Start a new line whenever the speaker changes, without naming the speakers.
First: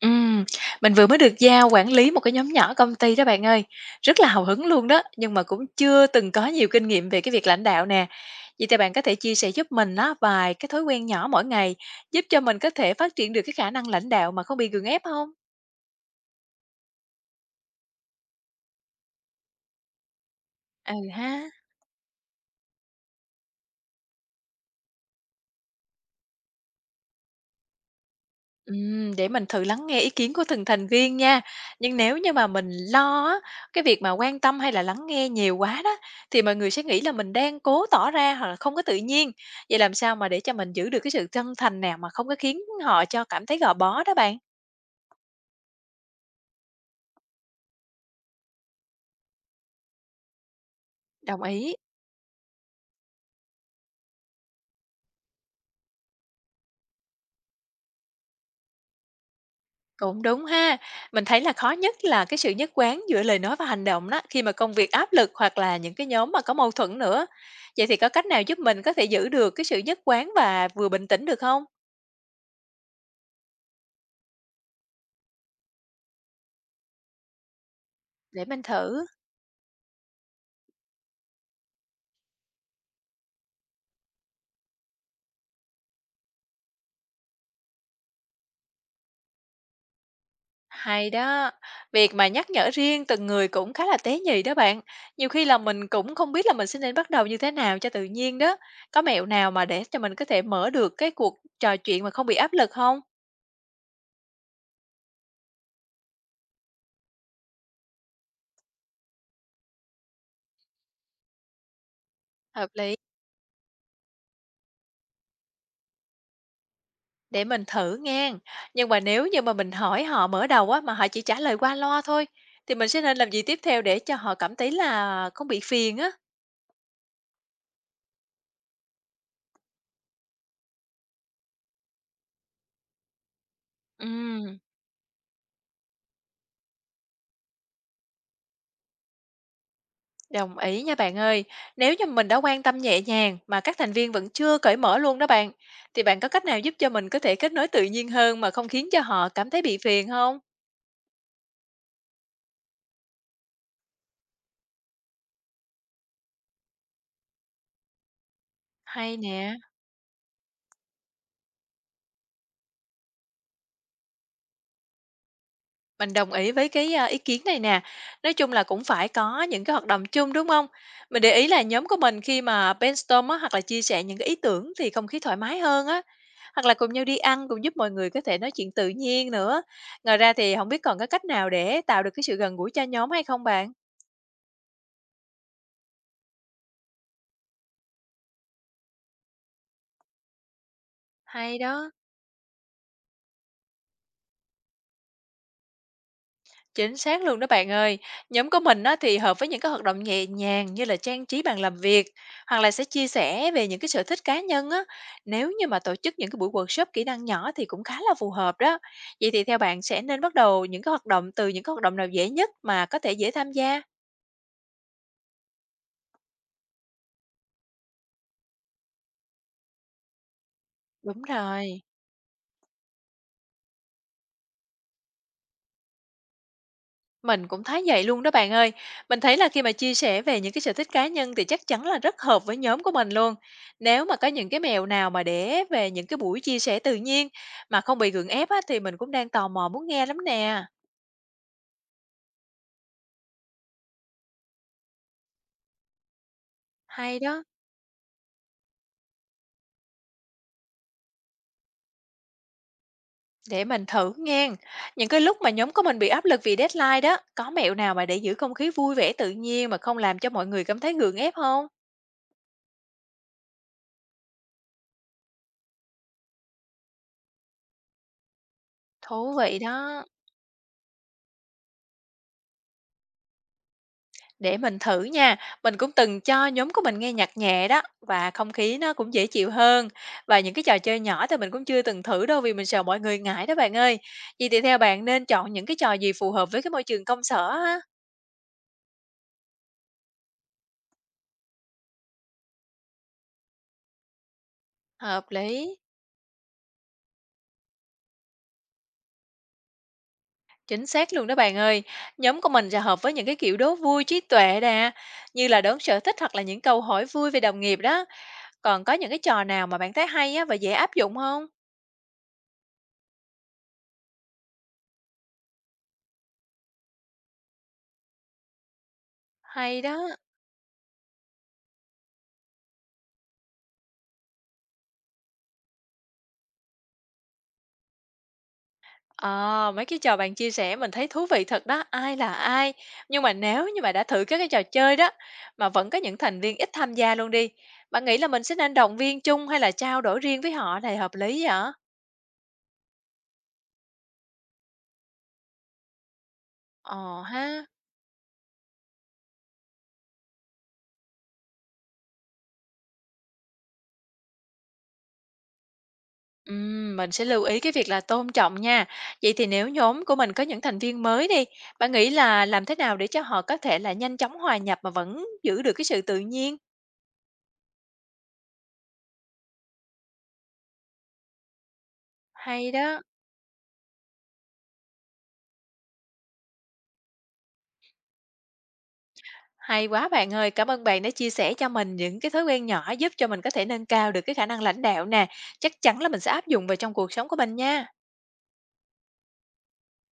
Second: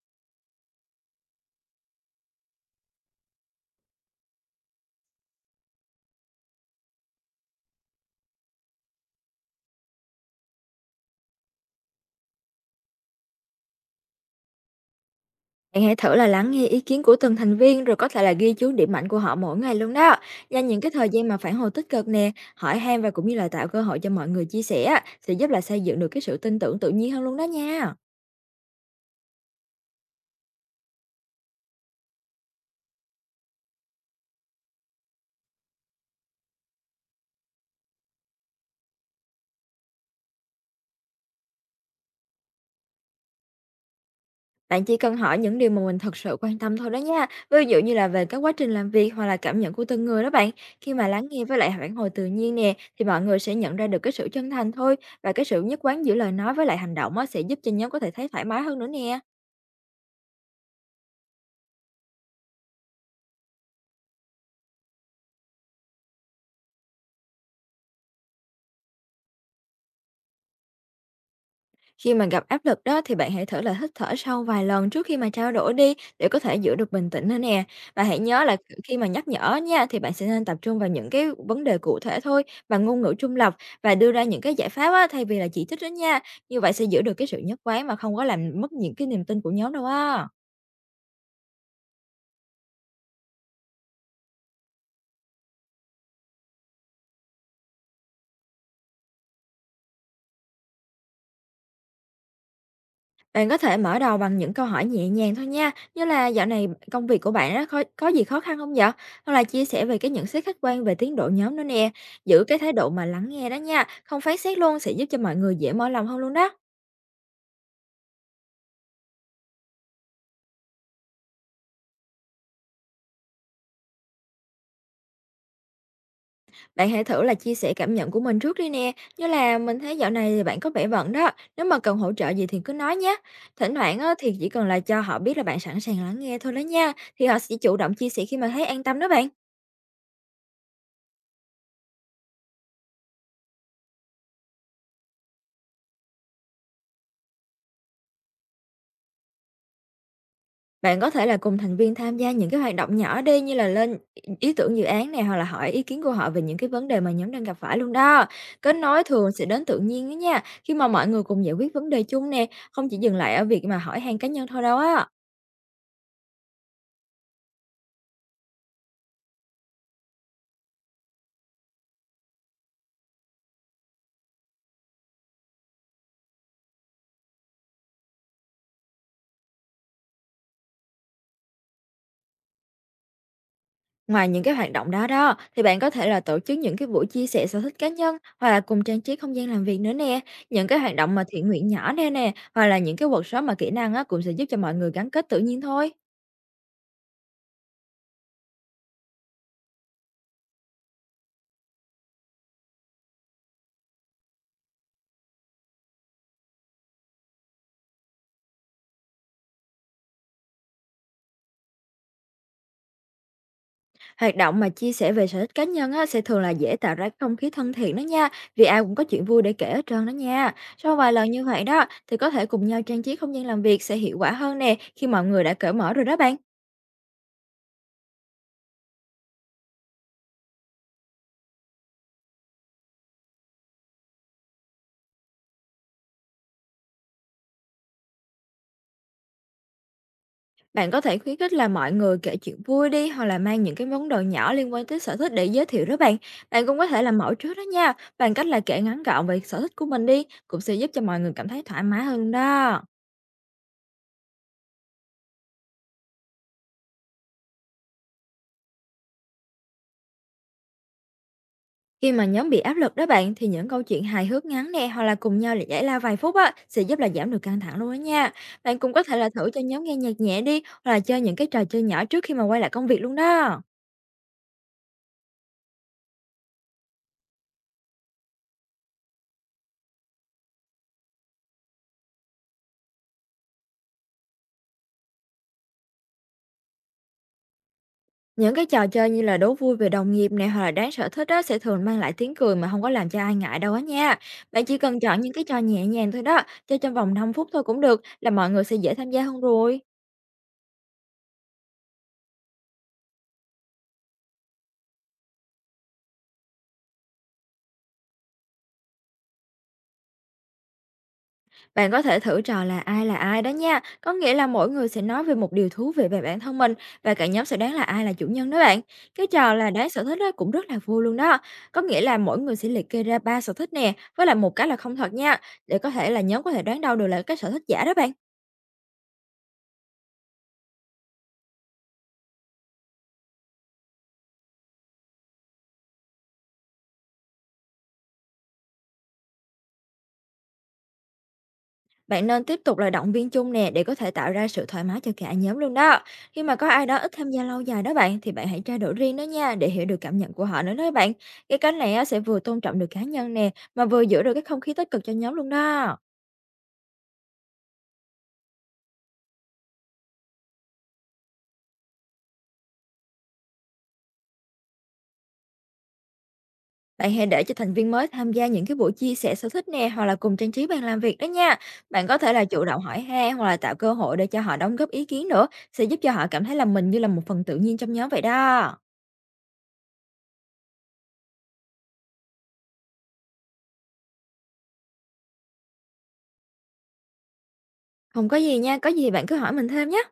Ừm, mình vừa mới được giao quản lý một cái nhóm nhỏ công ty đó bạn ơi. Rất là hào hứng luôn đó, nhưng mà cũng chưa từng có nhiều kinh nghiệm về cái việc lãnh đạo nè. Vậy thì bạn có thể chia sẻ giúp mình á vài cái thói quen nhỏ mỗi ngày giúp cho mình có thể phát triển được cái khả năng lãnh đạo mà không bị gượng ép không?
Bạn hãy thử là lắng nghe ý kiến của từng thành viên rồi có thể là ghi chú điểm mạnh của họ mỗi ngày luôn đó. Dành những cái
Ừ
thời
ha.
gian mà phản hồi tích cực nè, hỏi han và cũng như là tạo cơ hội cho mọi người chia sẻ á, sẽ giúp là xây dựng được cái sự tin tưởng tự nhiên hơn luôn đó nha.
Để mình thử lắng nghe ý kiến của từng thành viên nha. Nhưng nếu như mà mình lo á, cái việc mà quan tâm hay là lắng nghe nhiều quá đó, thì mọi người sẽ nghĩ là mình đang cố tỏ ra hoặc là không có tự nhiên. Vậy làm sao mà để cho mình giữ được cái sự chân thành nào mà không có khiến họ cho cảm thấy gò bó đó bạn?
Bạn chỉ cần hỏi những điều mà mình thật sự quan tâm thôi đó nha. Ví dụ như là về các quá trình làm việc hoặc là cảm nhận của từng người đó bạn. Khi mà lắng
Đồng
nghe với
ý.
lại phản hồi tự nhiên nè, thì mọi người sẽ nhận ra được cái sự chân thành thôi, và cái sự nhất quán giữa lời nói với lại hành động á, sẽ giúp cho nhóm có thể thấy thoải mái hơn nữa nè.
Cũng đúng ha. Mình thấy là khó nhất là cái sự nhất quán giữa lời nói và hành động đó khi mà công việc áp lực hoặc là những cái nhóm mà có mâu thuẫn nữa. Vậy thì có cách nào giúp mình có thể giữ được cái sự nhất quán và vừa bình tĩnh được không?
Khi mà gặp áp lực đó, thì bạn hãy thử là hít thở sâu vài lần trước khi mà trao đổi đi, để có thể giữ được bình tĩnh nữa nè. Và hãy
Để
nhớ là
mình
khi
thử.
mà nhắc nhở nha, thì bạn sẽ nên tập trung vào những cái vấn đề cụ thể thôi và ngôn ngữ trung lập, và đưa ra những cái giải pháp á, thay vì là chỉ trích đó nha. Như vậy sẽ giữ được cái sự nhất quán mà không có làm mất những cái niềm tin của nhóm đâu á.
Hay đó. Việc mà nhắc nhở riêng từng người cũng khá là tế nhị đó bạn. Nhiều khi là mình cũng không biết là mình sẽ nên bắt đầu như thế nào cho tự nhiên đó. Có mẹo nào mà để cho mình có thể mở được cái cuộc trò chuyện mà không bị áp lực không?
Bạn có thể mở đầu bằng những câu hỏi nhẹ nhàng thôi nha, như là dạo này công việc của bạn á, khó, có gì khó khăn không dạ? Hoặc là chia sẻ về cái nhận xét khách quan về tiến độ nhóm nữa nè. Giữ cái
Hợp
thái độ
lý.
mà lắng nghe đó nha, không phán xét luôn, sẽ giúp cho mọi người dễ mở lòng hơn luôn đó.
Để mình thử nghe. Nhưng mà nếu như mà mình hỏi họ mở đầu á mà họ chỉ trả lời qua loa thôi thì mình sẽ nên làm gì tiếp theo để cho họ cảm thấy là không bị phiền á?
Bạn hãy thử là chia sẻ cảm nhận của mình trước đi nè, như là mình thấy dạo này thì bạn có vẻ bận đó, nếu mà cần hỗ trợ gì thì cứ nói nhé. Thỉnh thoảng
Ừ.
á, thì chỉ cần là cho họ biết là bạn sẵn sàng lắng nghe thôi đó nha, thì họ sẽ chủ động chia sẻ khi mà thấy an tâm đó bạn.
Đồng ý nha bạn ơi. Nếu như mình đã quan tâm nhẹ nhàng mà các thành viên vẫn chưa cởi mở luôn đó bạn, thì bạn có cách nào giúp cho mình có thể kết nối tự nhiên hơn mà không khiến cho họ cảm thấy bị phiền không?
Bạn có thể là cùng thành viên tham gia những cái hoạt động nhỏ đi, như là lên ý ý tưởng dự án này, hoặc là hỏi ý kiến của họ về những cái vấn đề mà nhóm đang gặp phải luôn đó. Kết nối
Hay
thường sẽ
nè,
đến tự nhiên đó nha, khi mà mọi người cùng giải quyết vấn đề chung nè, không chỉ dừng lại ở việc mà hỏi han cá nhân thôi đâu á.
mình đồng ý với ý kiến này nè. Nói chung là cũng phải có những cái hoạt động chung đúng không? Mình để ý là nhóm của mình khi mà brainstorm á, hoặc là chia sẻ những cái ý tưởng thì không khí thoải mái hơn á. Hoặc là cùng nhau đi ăn cũng giúp mọi người có thể nói chuyện tự nhiên nữa. Ngoài ra thì không biết còn có cách nào để tạo được cái sự gần gũi cho nhóm hay không bạn?
Ngoài những cái hoạt động đó đó, thì bạn có thể là tổ chức những cái buổi chia sẻ sở thích cá nhân, hoặc là cùng trang trí không gian làm việc nữa nè. Những cái hoạt động mà thiện
Hay
nguyện
đó.
nhỏ đây nè, hoặc là những cái workshop mà kỹ năng á, cũng sẽ giúp cho mọi người gắn kết tự nhiên thôi.
Chính xác luôn đó bạn ơi. Nhóm của mình á, thì hợp với những cái hoạt động nhẹ nhàng như là trang trí bàn làm việc hoặc là sẽ chia sẻ về những cái sở thích cá nhân á. Nếu như mà tổ chức những cái buổi workshop kỹ năng nhỏ thì cũng khá là phù hợp đó. Vậy thì theo bạn sẽ nên bắt đầu những cái hoạt động từ những cái hoạt động nào dễ nhất mà có thể dễ tham gia?
Hoạt động mà chia sẻ về sở thích cá nhân á, sẽ thường là dễ tạo ra cái không khí thân thiện đó nha, vì ai cũng có chuyện vui để kể hết trơn đó nha. Sau vài
Đúng
lần như vậy
rồi.
đó, thì có thể cùng nhau trang trí không gian làm việc sẽ hiệu quả hơn nè, khi mọi người đã cởi mở rồi đó bạn.
Mình cũng thấy vậy luôn đó bạn ơi. Mình thấy là khi mà chia sẻ về những cái sở thích cá nhân thì chắc chắn là rất hợp với nhóm của mình luôn. Nếu mà có những cái mẹo nào mà để về những cái buổi chia sẻ tự nhiên mà không bị gượng ép á, thì mình cũng đang tò mò muốn nghe lắm nè.
Bạn có thể khuyến khích là mọi người kể chuyện vui đi, hoặc là mang những cái món đồ nhỏ liên quan tới sở thích để giới thiệu đó bạn. Bạn cũng có thể
Hay
làm mẫu
đó,
trước đó nha, bằng cách là kể ngắn gọn về sở thích của mình đi, cũng sẽ giúp cho mọi người cảm thấy thoải mái hơn đó.
để mình thử nghe. Những cái lúc mà nhóm của mình bị áp lực vì deadline đó, có mẹo nào mà để giữ không khí vui vẻ tự nhiên mà không làm cho mọi người cảm thấy gượng ép không?
Khi mà nhóm bị áp lực đó bạn, thì những câu chuyện hài hước ngắn nè, hoặc là cùng nhau là giải lao vài phút á, sẽ giúp là giảm được căng thẳng luôn đó nha. Bạn cũng có thể là
Thú
thử
vị
cho nhóm nghe
đó.
nhạc nhẹ đi, hoặc là chơi những cái trò chơi nhỏ trước khi mà quay lại công việc luôn đó.
Để mình thử nha, mình cũng từng cho nhóm của mình nghe nhạc nhẹ đó và không khí nó cũng dễ chịu hơn. Và những cái trò chơi nhỏ thì mình cũng chưa từng thử đâu vì mình sợ mọi người ngại đó bạn ơi. Vậy thì theo bạn nên chọn những cái trò gì phù hợp với cái môi trường công sở ha?
Những cái trò chơi như là đố vui về đồng nghiệp này, hoặc là đáng sở thích đó, sẽ thường mang lại tiếng cười mà không có làm cho ai ngại đâu á nha. Bạn chỉ cần chọn
Hợp
những cái trò
lý.
nhẹ nhàng thôi đó, chơi trong vòng 5 phút thôi cũng được, là mọi người sẽ dễ tham gia hơn rồi.
Chính xác luôn đó bạn ơi. Nhóm của mình sẽ hợp với những cái kiểu đố vui trí tuệ nè, như là đón sở thích hoặc là những câu hỏi vui về đồng nghiệp đó. Còn có những cái trò nào mà bạn thấy hay á và dễ áp dụng không?
Bạn có thể thử trò là ai đó nha. Có nghĩa là mỗi người sẽ nói về một điều thú vị về bản thân mình, và cả nhóm sẽ đoán là ai là chủ nhân đó bạn. Cái trò là
Hay
đoán sở
đó.
thích đó cũng rất là vui luôn đó. Có nghĩa là mỗi người sẽ liệt kê ra 3 sở thích nè, với lại một cái là không thật nha, để có thể là nhóm có thể đoán đâu được là cái sở thích giả đó bạn.
Ờ, mấy cái trò bạn chia sẻ mình thấy thú vị thật đó, ai là ai. Nhưng mà nếu như mà đã thử các cái trò chơi đó mà vẫn có những thành viên ít tham gia luôn đi, bạn nghĩ là mình sẽ nên động viên chung hay là trao đổi riêng với họ thì hợp lý vậy?
Bạn nên tiếp tục là động viên chung nè, để có thể tạo ra sự thoải mái cho cả nhóm luôn đó. Khi mà có ai đó ít
Ờ
tham gia lâu
ha.
dài đó bạn, thì bạn hãy trao đổi riêng đó nha, để hiểu được cảm nhận của họ nữa đó bạn. Cái cách này á, sẽ vừa tôn trọng được cá nhân nè, mà vừa giữ được cái không khí tích cực cho nhóm luôn đó.
Mình sẽ lưu ý cái việc là tôn trọng nha. Vậy thì nếu nhóm của mình có những thành viên mới đi, bạn nghĩ là làm thế nào để cho họ có thể là nhanh chóng hòa nhập mà vẫn giữ được cái sự tự nhiên?
Bạn hãy để cho thành viên mới tham gia những cái buổi chia sẻ sở thích nè, hoặc là cùng trang trí bàn làm việc đó nha. Bạn có thể là chủ
Hay
động
đó.
hỏi han, hoặc là tạo cơ hội để cho họ đóng góp ý kiến nữa, sẽ giúp cho họ cảm thấy là mình như là một phần tự nhiên trong nhóm vậy đó.
Hay quá bạn ơi, cảm ơn bạn đã chia sẻ cho mình những cái thói quen nhỏ giúp cho mình có thể nâng cao được cái khả năng lãnh đạo nè. Chắc chắn là mình sẽ áp dụng vào trong cuộc sống của mình nha.
Không có gì nha, có gì bạn cứ hỏi mình thêm nhé.